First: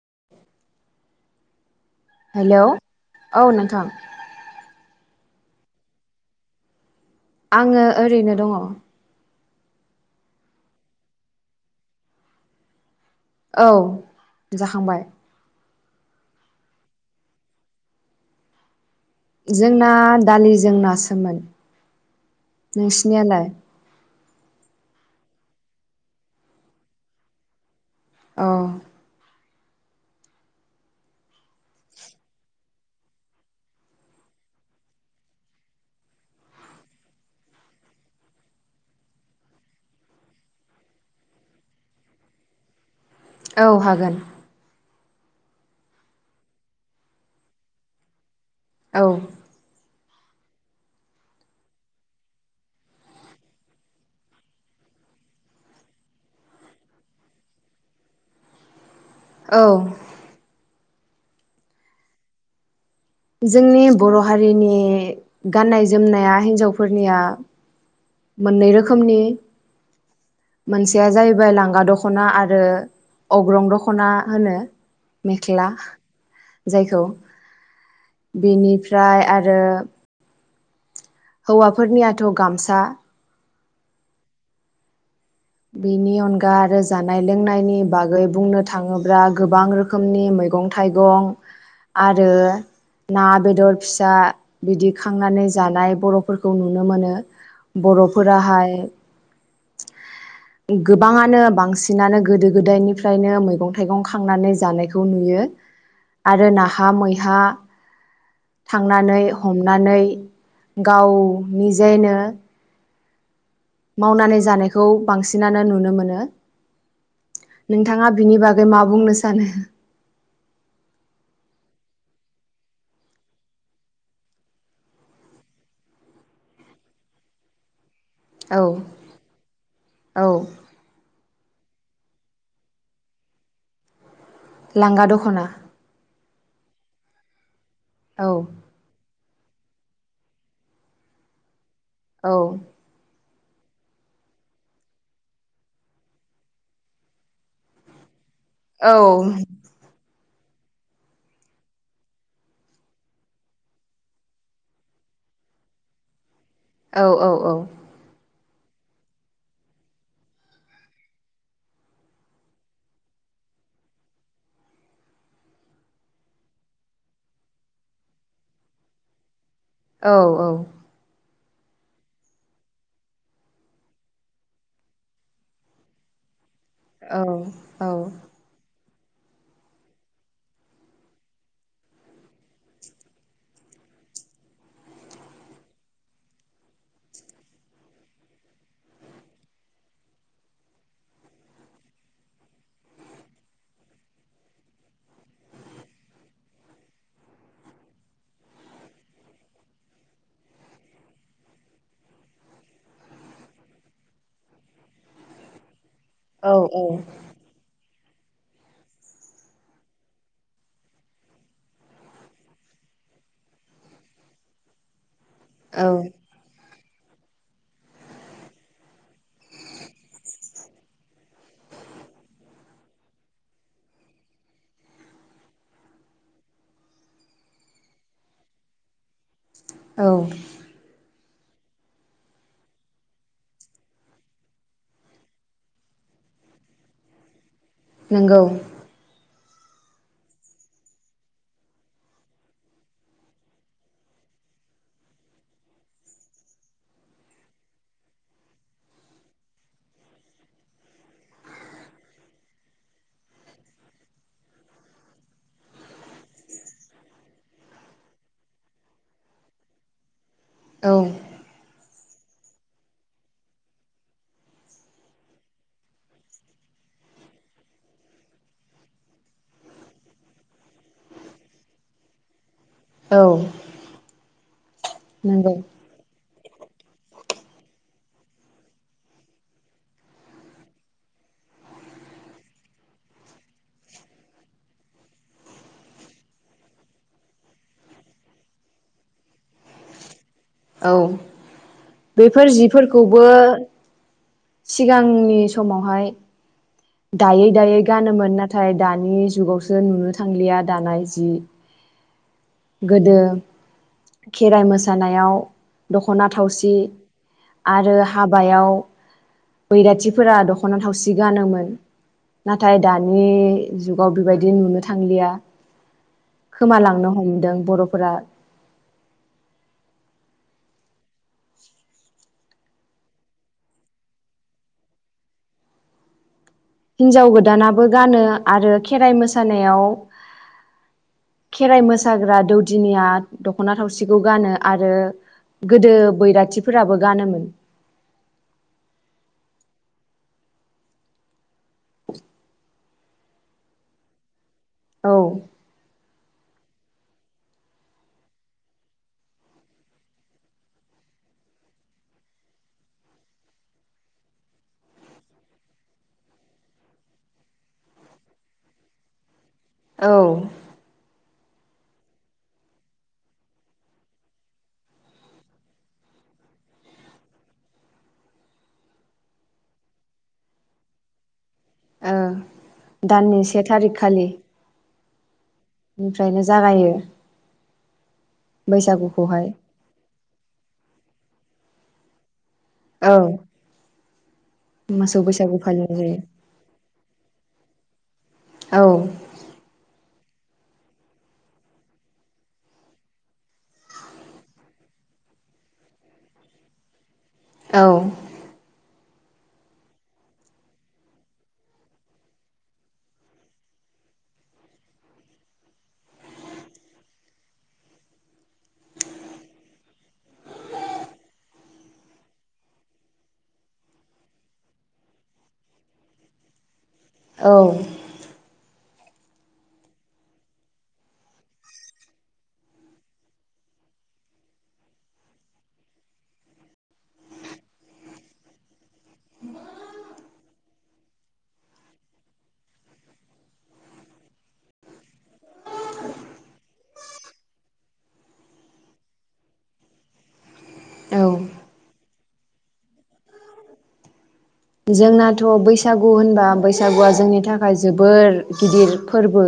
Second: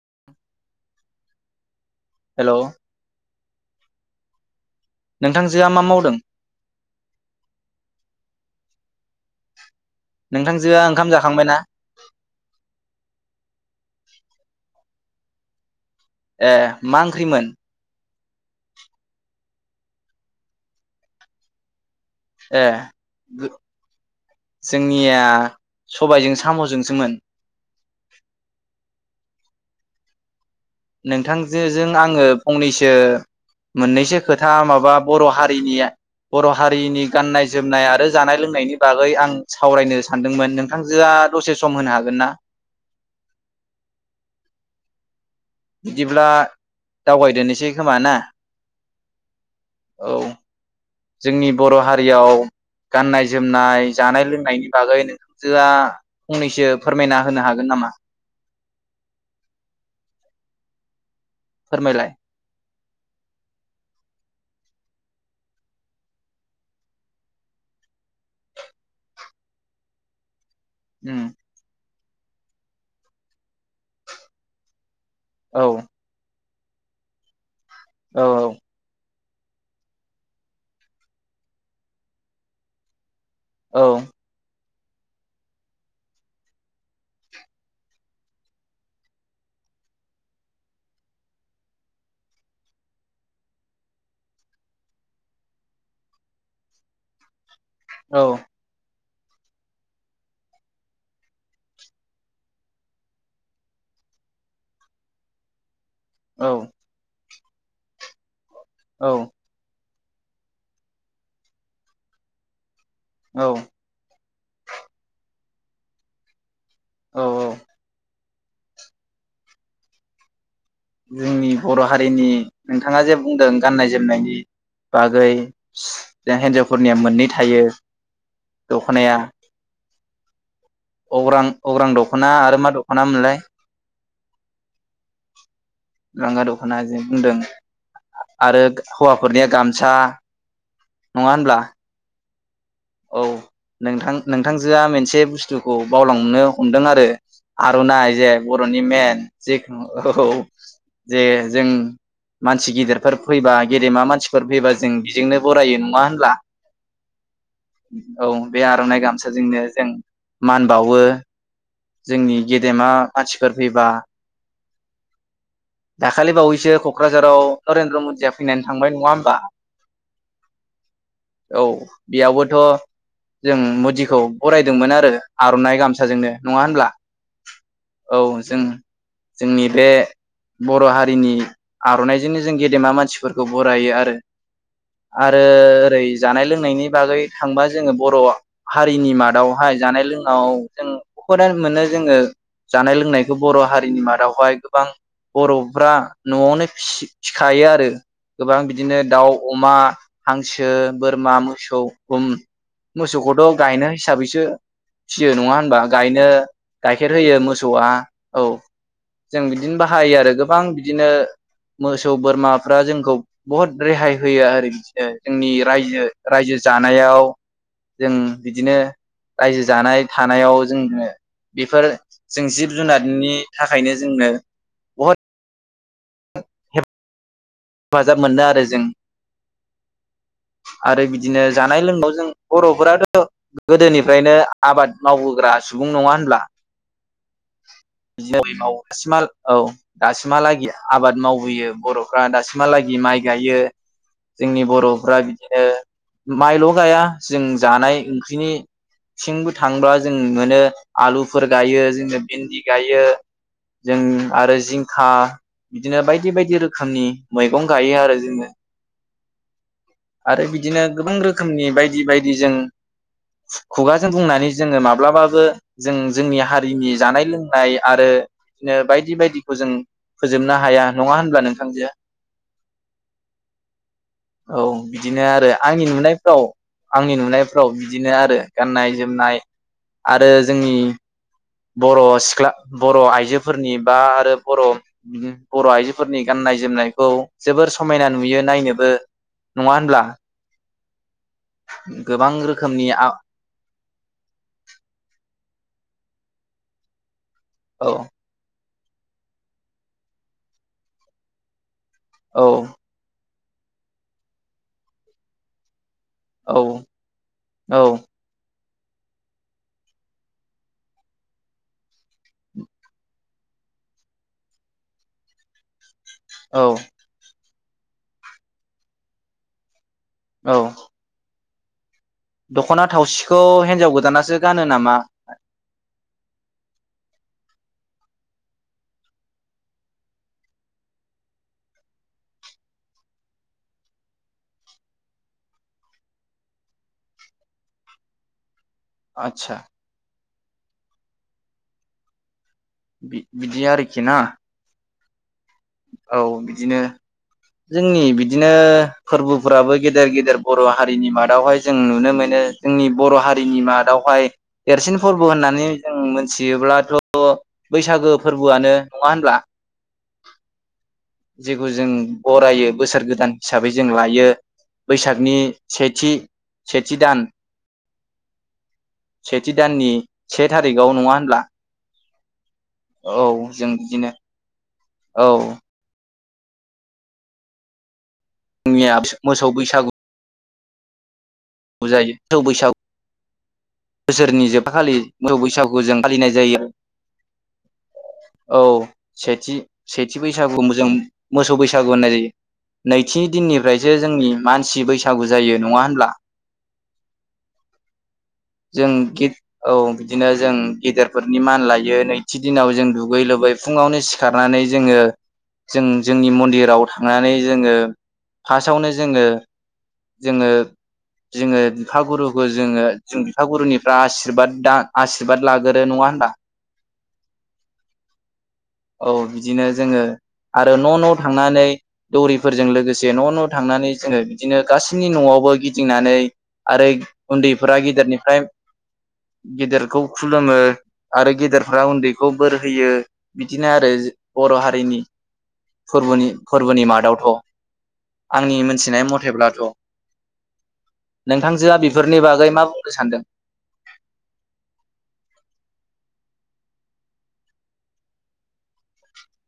[inaudible] Hello औ नोंथां नोंथांजोआ मा मावदों आंङो ओरैनो दङ नोंथांजोआ ओंखाम जाखांबायना औ जाखांबाय ए मा ओंख्रिमोन जोंना दालिजों नासोमोन। ए नोंसिनियालाय जोंनिया सबायजों साम'जोंसोमोन। औ नोंथांजोजों आङो फंनैसो मोननैसो खोथा माबा बर' हारिनि बर' हारिनि गाननाय जोमनाय आरो जानाय लोंनायनि बागै आं सावरायनो सानदोंमोन नोंथांजोआ दसे सम होनो हागोन ना। औ हागोन बिदिब्ला दावगायदोननोसै खोमा ना औ औ जोंनि बर' हारियाव गाननाय जोमनाय जानाय लोंनायनि बागै नोंथांजोआ फंनैसो फोरमायना होनो हागोन नामा। औ फोरमायलाय जोंनि बर' हारिनि गाननाय जोमनाया हिन्जावफोरनिया मोननै रोखोमनि मोनसेया उम जाहैबाय लांगा द खना आरो अग्रं दख'ना होनो औ मेखला जायखौ औ बेनिफ्राय आ रो हौवाफोरनियाथ' गामसा औ बेनि अनगा आरो जानाय लोंनायनि बागै बुंनो थाङोब्ला गोबां रोखोमनि मैगं थाइगं आरो ना बेदर फिसा बिदि खांनानै जानाय बर'फोरखौ नुनो मोनो। औ बर'फोराहाय गोबाङानो बांसिनानो गोदो-गोदायनिफ्रायनो मैगं थायगं खांनानै जानायखौ नुयो। औ आरो नाहा मैहा औ थांनानै हमनानै गाव निजेनो औ मावनानै जानायखौ बांसिनानो नुनो मोनो। औ नोंथाङा बिनि बागै मा बुंनो सानो। जोंनि बर' हारिनि नोंथाङा जे बुंदों गाननाय जोमनायनि बागै जों हिनजावफोरनिया मोननै थायो औ दखनाया औ अग्रां अग्रां दख'ना आरो मा दख'ना मोनलाय? लांगा दख'ना लांगा दख'ना जे बुंदों औ आरो हौवा न'खरनिया गामसा नङा होनब्ला? औ औ नोंथां नोंथांजोआ मोनसे बुस्थुखौ बावलांनो हमदों आरो आर'नाइ जे बर'नि औ मेन जेखुनु औ जे जों मानसि गिदिरफोर फैबा गेदेमा मानसिफोर फैबा जों बेजोंनो बरायो नङा होनब्ला? औ औ औ बे आर'नाइ गामसाजोंनो जों मान बावो जोंनि गेदेमा मानसिफोर फैबा दाखालि बावैसो क'क्राझाराव नरेन्द्र मदिया फैनानै थांबाय नङा होमबा? औ औ औ बेयावबो थ' जों मदिखौ बरायदोंमोन आरो आर'नाइ गामसाजोंनो। नङा होनब्ला औ औ जों जोंनि बे बर' हारिनि आर'नाइजोंनो जों गेदेमा मानसिफोरखौ बरायो आरो आरो ओरै जानाय लोंनायनि बागै थांबा जोङो बर' हारिनि मादावहाय जानाय लोंनायाव जों बुहुदानो मोनो जोङो जानाय लोंनायखौ बर' हारिनि मादावहाय गोबां बर'फ्रा न'आवनो फिसि-फिखायो आरो गोबां बिदिनो दाउ, अमा, हांसो, बोरमा, मोसौ ओम मोसौखौथ' गायनो हिसाबैसो फियो नङा होनबा? गायनो औ गाइखेर होयो मोसौआ औ जों बिदिनो बाहायो आरो गोबां बिदिनो मोसौ बोरमाफ्रा जोंखौ बहुद रेहाय होयो आरो बिदिनो जोंनि औ रायजो रायजो जानायाव जों बिदिनो रायजो जानाय थानायाव जोङो बेफोर जों जिब जुनारनि थाखायनो जोंनो बहुद [unintelligible] हेफाजाब मोनदो आरो जों। औ आरो बिदिनो जानाय लोंनायाव जों बर'फोराथ' गोदोनिफ्रायनो आबाद मावबोग्रा सुबुं नङा होनब्ला? नंगौ [unintelligible] औ दासिमहालागि आबाद मावबोयो बर'फ्रा दासिम सिमहालागि माइ गायो जोंनि बर'फ्रा बिदिनो माइल' गाया जों जानाय ओंख्रिनि थिंबो थांबा जों मोनो आलुफोर गायो जोंनो भिन्दि गायो जों आरो जिंखा बिदिनो बायदि बायदि रोखोमनि मैगं गायो आरो जोङो आरो बिदिनो औ गोबां रोखोमनि बायदि बाय जदि जों खुगाजों बुंनानै जोङो माब्लाबाबो जों जोंनि हारिनि जानाय लोंनाय आरो बिदिनो बायदि बायदिखौ जों फोजोबनो हाया नङा होनब्ला नोंथांजो? औ औ बिदिनो आरो नंगौ आंनि नुनायफ्राव आंनि नुनाय औ बिदिनो आरो गाननाय जोमनाय आरो जोंनि बर' सिख्ला बर' आइजोफोरनि बा आरो बर' बर' आइजोफोरनि गाननाय जोमनाय खौ जोबोर समायना नुयो नायनोबो नङा होनब्ला? औ गोबां बेफोर रोखोमनि आ जिफोरखौबो सिगांनि समावहाय दायै‌ दायै औ गानोमोन नाथाय नाथाय दानि जुगावसो नुनो थांलिया दानाय जि औ गोदो खेराइ मोसानायाव दखना औ थावसि औ आरो हाबायाव बैराथिफोरा दखना थावसि गानोमोन नाथाय दानि जुगाव बेबायदि नुनो थांलिया । औ खोमालांनो हमदों। बरफोरा। औ। दखना थावसिखौ हिनजाव गोदानासो गानो नामा? हिनजाव गोदानाबो गानो आरो खेराइ मोसानायाव खेराइ मोसाग्रा दौदिनिया दखना थावसिखौ गानो आरो गोदो बैराथिफोराबो गानोमोन। आदसा। बिद बिदि आरोखि ना। औ। औ बिदिनो जोंनि बिदिनो फोरबोफोराबो गेदेर गेदेर बर' हारिनि मादावहाय जों नुनो मोनो जोंनि बर' हारिनि मादावहाय देरसिन फोरबो होननानै जों मोनथियोब्लाथ' बैसागो फोरबोआनो नङा होनब्ला। औ। जेखौ जों बरायो बोसोर गोदान हिसाबै जों लायो बैसागनि सेथि सेथि दान सेथि दाननि से थारिखआव नङा होनब्ला। ओ। दाननि औ से जों बिदिनो थारिखखालि। औ। निफ्रायनो जागायो। निया बैसागुखौहाय मोसौ बैसागु। बुजायो। सौ बैसाग औ बोसोरनि जोबथाखालि मोसौ बैसागु जों फालिनाय जायो आरो औ सेथि सेथ थि बैसागुम जों मोसौ बैसागु होननाय जायो नैथि दिननिफ्रायसो जोंनि मानसि बैसागु जायो नंङा होनब्ला। औ। गिद औ बिदिनो जों गेदेरफोरनि मान लायो नैथि दिनाव जों दुगै लोबै फुङावनो सिखारनानै जोङो जों जोंनि मन्दिराव थांनानै जोङो फासावनो जोङो जोङो। जोंङो बिफागुरुखौ जोंङो जों बिफागुरुनिफ्राय आशिरबाद दा आशिरबाद लागोरो नङा होनबा। औ। औ बिदिनो जोङो आरो न' न' थांनानै दौरिफोरजों लोगोसे न' न' थांनानै जोङो बिदिनो गासैनि न'आवबो गिदिंनानै आरै उन्दैफोरा गेदेरनिफ्राय गेदेरखौ खुलुमो आरो गेदेरफ्रा उन्दैखौ बोर होयो। बिदिनो आरोज बर' हारिनि फोरबुनि फोरबोनि मादावथ आंनि मोनथिनाय मथेब्लाथ औ नोंथांजोआ बेफोरनि बागै मा बुंनो सानदों? जोंनाथ बैसागु होनबा बैसागुआ जोंनि थाखाय जोबोर गिदिर फोर्बो।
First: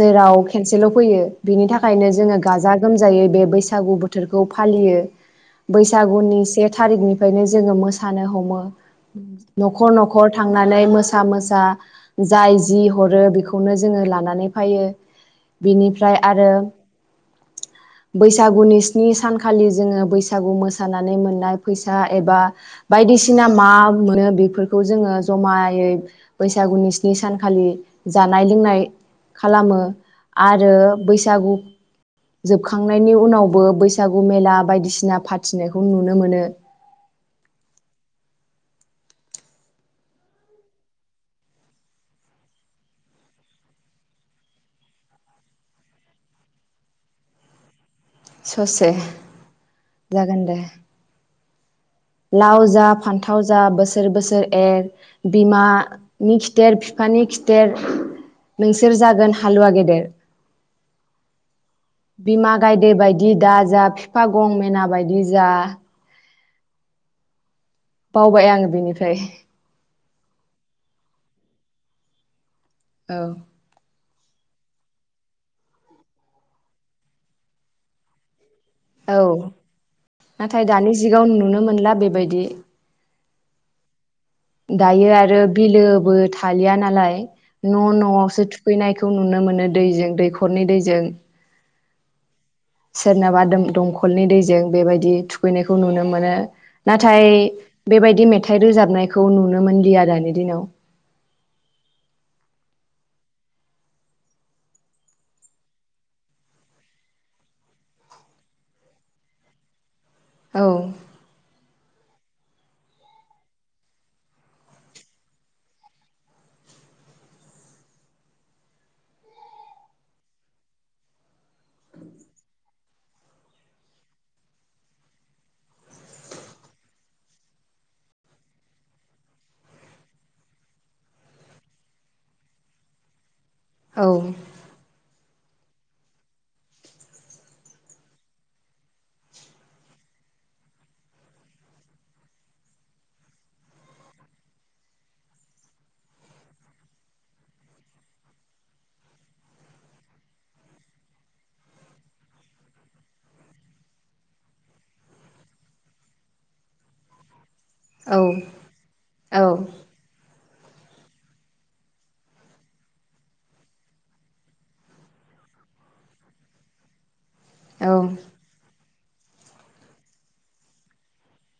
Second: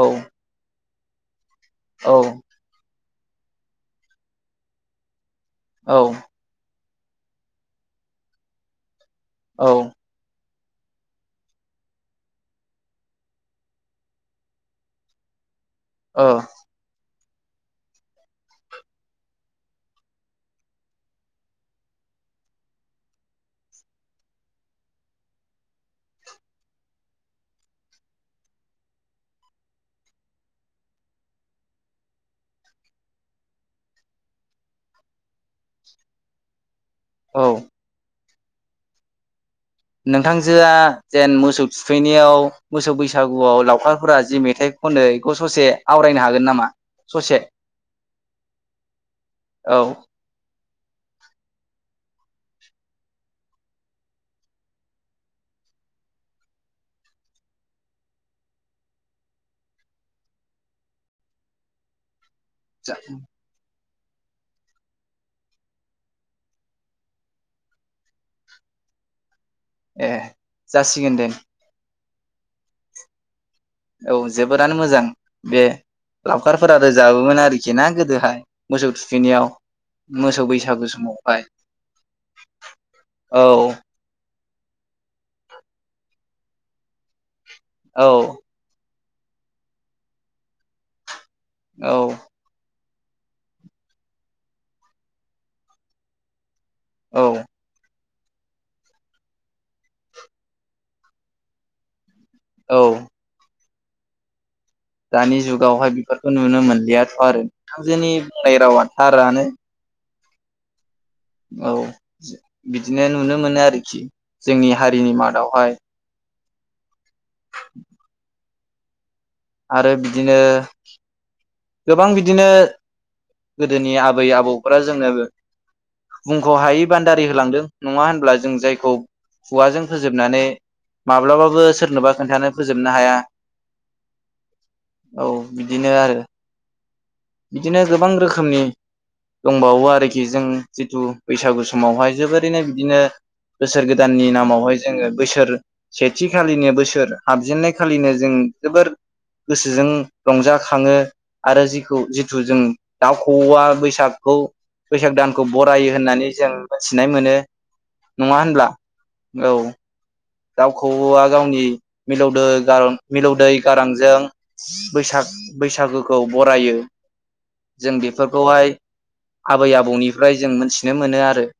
औ खनेसे सेल फैयो। बिनि थाखायनो औ जोंङो गाजा गोमजायैब। बे बैसागु बोथोरखौ फालियो। औ बैसागुनि से। थारिखनिफ्रायनो जोंङो मोसानो हमो। [inaudible] औ नखर नखर। थांनानै मोसा मोसा जाय जि हरो बेखौनो जोङो लानानै फायो। बिनिफ्राय ओ आरो। बैसागुनि स्नि सानखालि जोङो बैसागु मोसानानै मोननाय फैसा एबा बायदिसिन सिना मा मोनो बेफोरखौ जोङो जमायै बैसागुनि स्नि सानखालि जानाय लोंनाय खालामो आरो बैसागु जोबखांनायनि उनावबो बैसागु मेला बायदिसिना फाथिनायखौ नुनो मोनो। औ। नोंथांजोआ जेन मोसौ थुखैनियाव मोसौ बैसागुआव लावखारफोरा जि मेथाइ खनो इखौ ससे आवरायनो हागोन नामा? ससे। ससे औ जागोन दे। लाव जा फान्थाव जा बोसोर बोसोर एर बिमानि खिथेर बिफानि खिथेर नोंसोर जागोन हालुवा गेदेर। बिमा गायदे बायदि दा जा फा गं मेना बायदि जा बावबाय आङो बेनिफ्राय ए जासिगोन दे। औ । औ जोबोरानो मोजां बे लावखारफोरा रोजाबोमोन आरोखि ना गोदोहाय? मोसौ औ थुखैनायाव मोसौ नाथाय बैसागु दानि जिगाव समावहाय नुनो मोनला बेबायदि । औ । दायो आरो बिलोबो थालिया नालाय । न' औ न'आवसो थुफैनायखो खौ नुनो मोनो दैजों दैखरनि दैजों । औ । सोरनाबा दोम दंखलनि दैजों बेबायदि थुखैनायखौ नुनो मोनो। औ नाथाय बेबायद दि मेथाइ रोजाबनायखौ नुनो मोनलिया दानि दिनाव । औ । दानि जुगावहाय बेफोरखौ नुनो मोनलियाथ' आरो नोथांजोनि बुंनाय रावा थारानो। औ । औ बिदिनो नुनो मोनो आरोखि जोंनि हारिनि मादावहाय [inaudible] आरो बिदिनो गोबां बिदिनो गोदोनि आबै आबौफ्रा जोंनो बुंख' हायै बान्दारि होलांदों नङा होनब्ला? जों जायखौ खुवाजों फोजोबनानै माब्लाबाबो सोरनोबा खोन्थानो फोजोबनो हाया। औ । औ बिदिनो आरो। बिदिनो गोबां रोखोमनि दंबावो आरोखि जों जिथु बैसागु समावहाय जोबोरैनो बिदिनो बोसोर गोदाननि नामावहाय जोङो बोसोर सेथि खालिनो बोसोर हाबजेननाय खालिनो जों जोबोर गोसोजों रंजाखाङो । आरो जिखौ जिथु जों दाउ खौवा बैसागखौ बैसाग दानखौ बरायो होननानै जों मिथिनाय मोनो। औ नङा होनब्ला? औ दाउ खौवा गावनि मिलौदो गारा मिलौदै गारांजों बैसाग बैसागोखौ बरायो। औ जों बेफोरखौहाय आबै आबौनिफ्राय जों मोनथिनो मोनो आरो ।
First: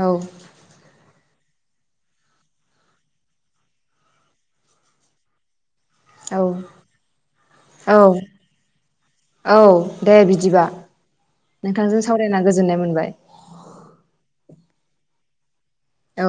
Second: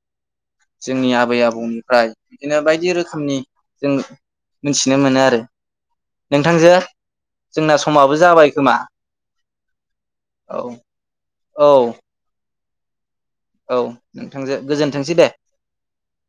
औ । जोंनि आबै आबौनिफ्राय बिदिनो बाय दि रोखोमनि जों मिथिनो मोनो आरो नोंथांजो औ जोंना औ समाबो जाबाय खोमा औ दे औ बिदिबा औ नोंथांजों सावरायना गोजो जोननाय मोनबाय। औ नोंथांजो गोजोनथोंसै दे। औ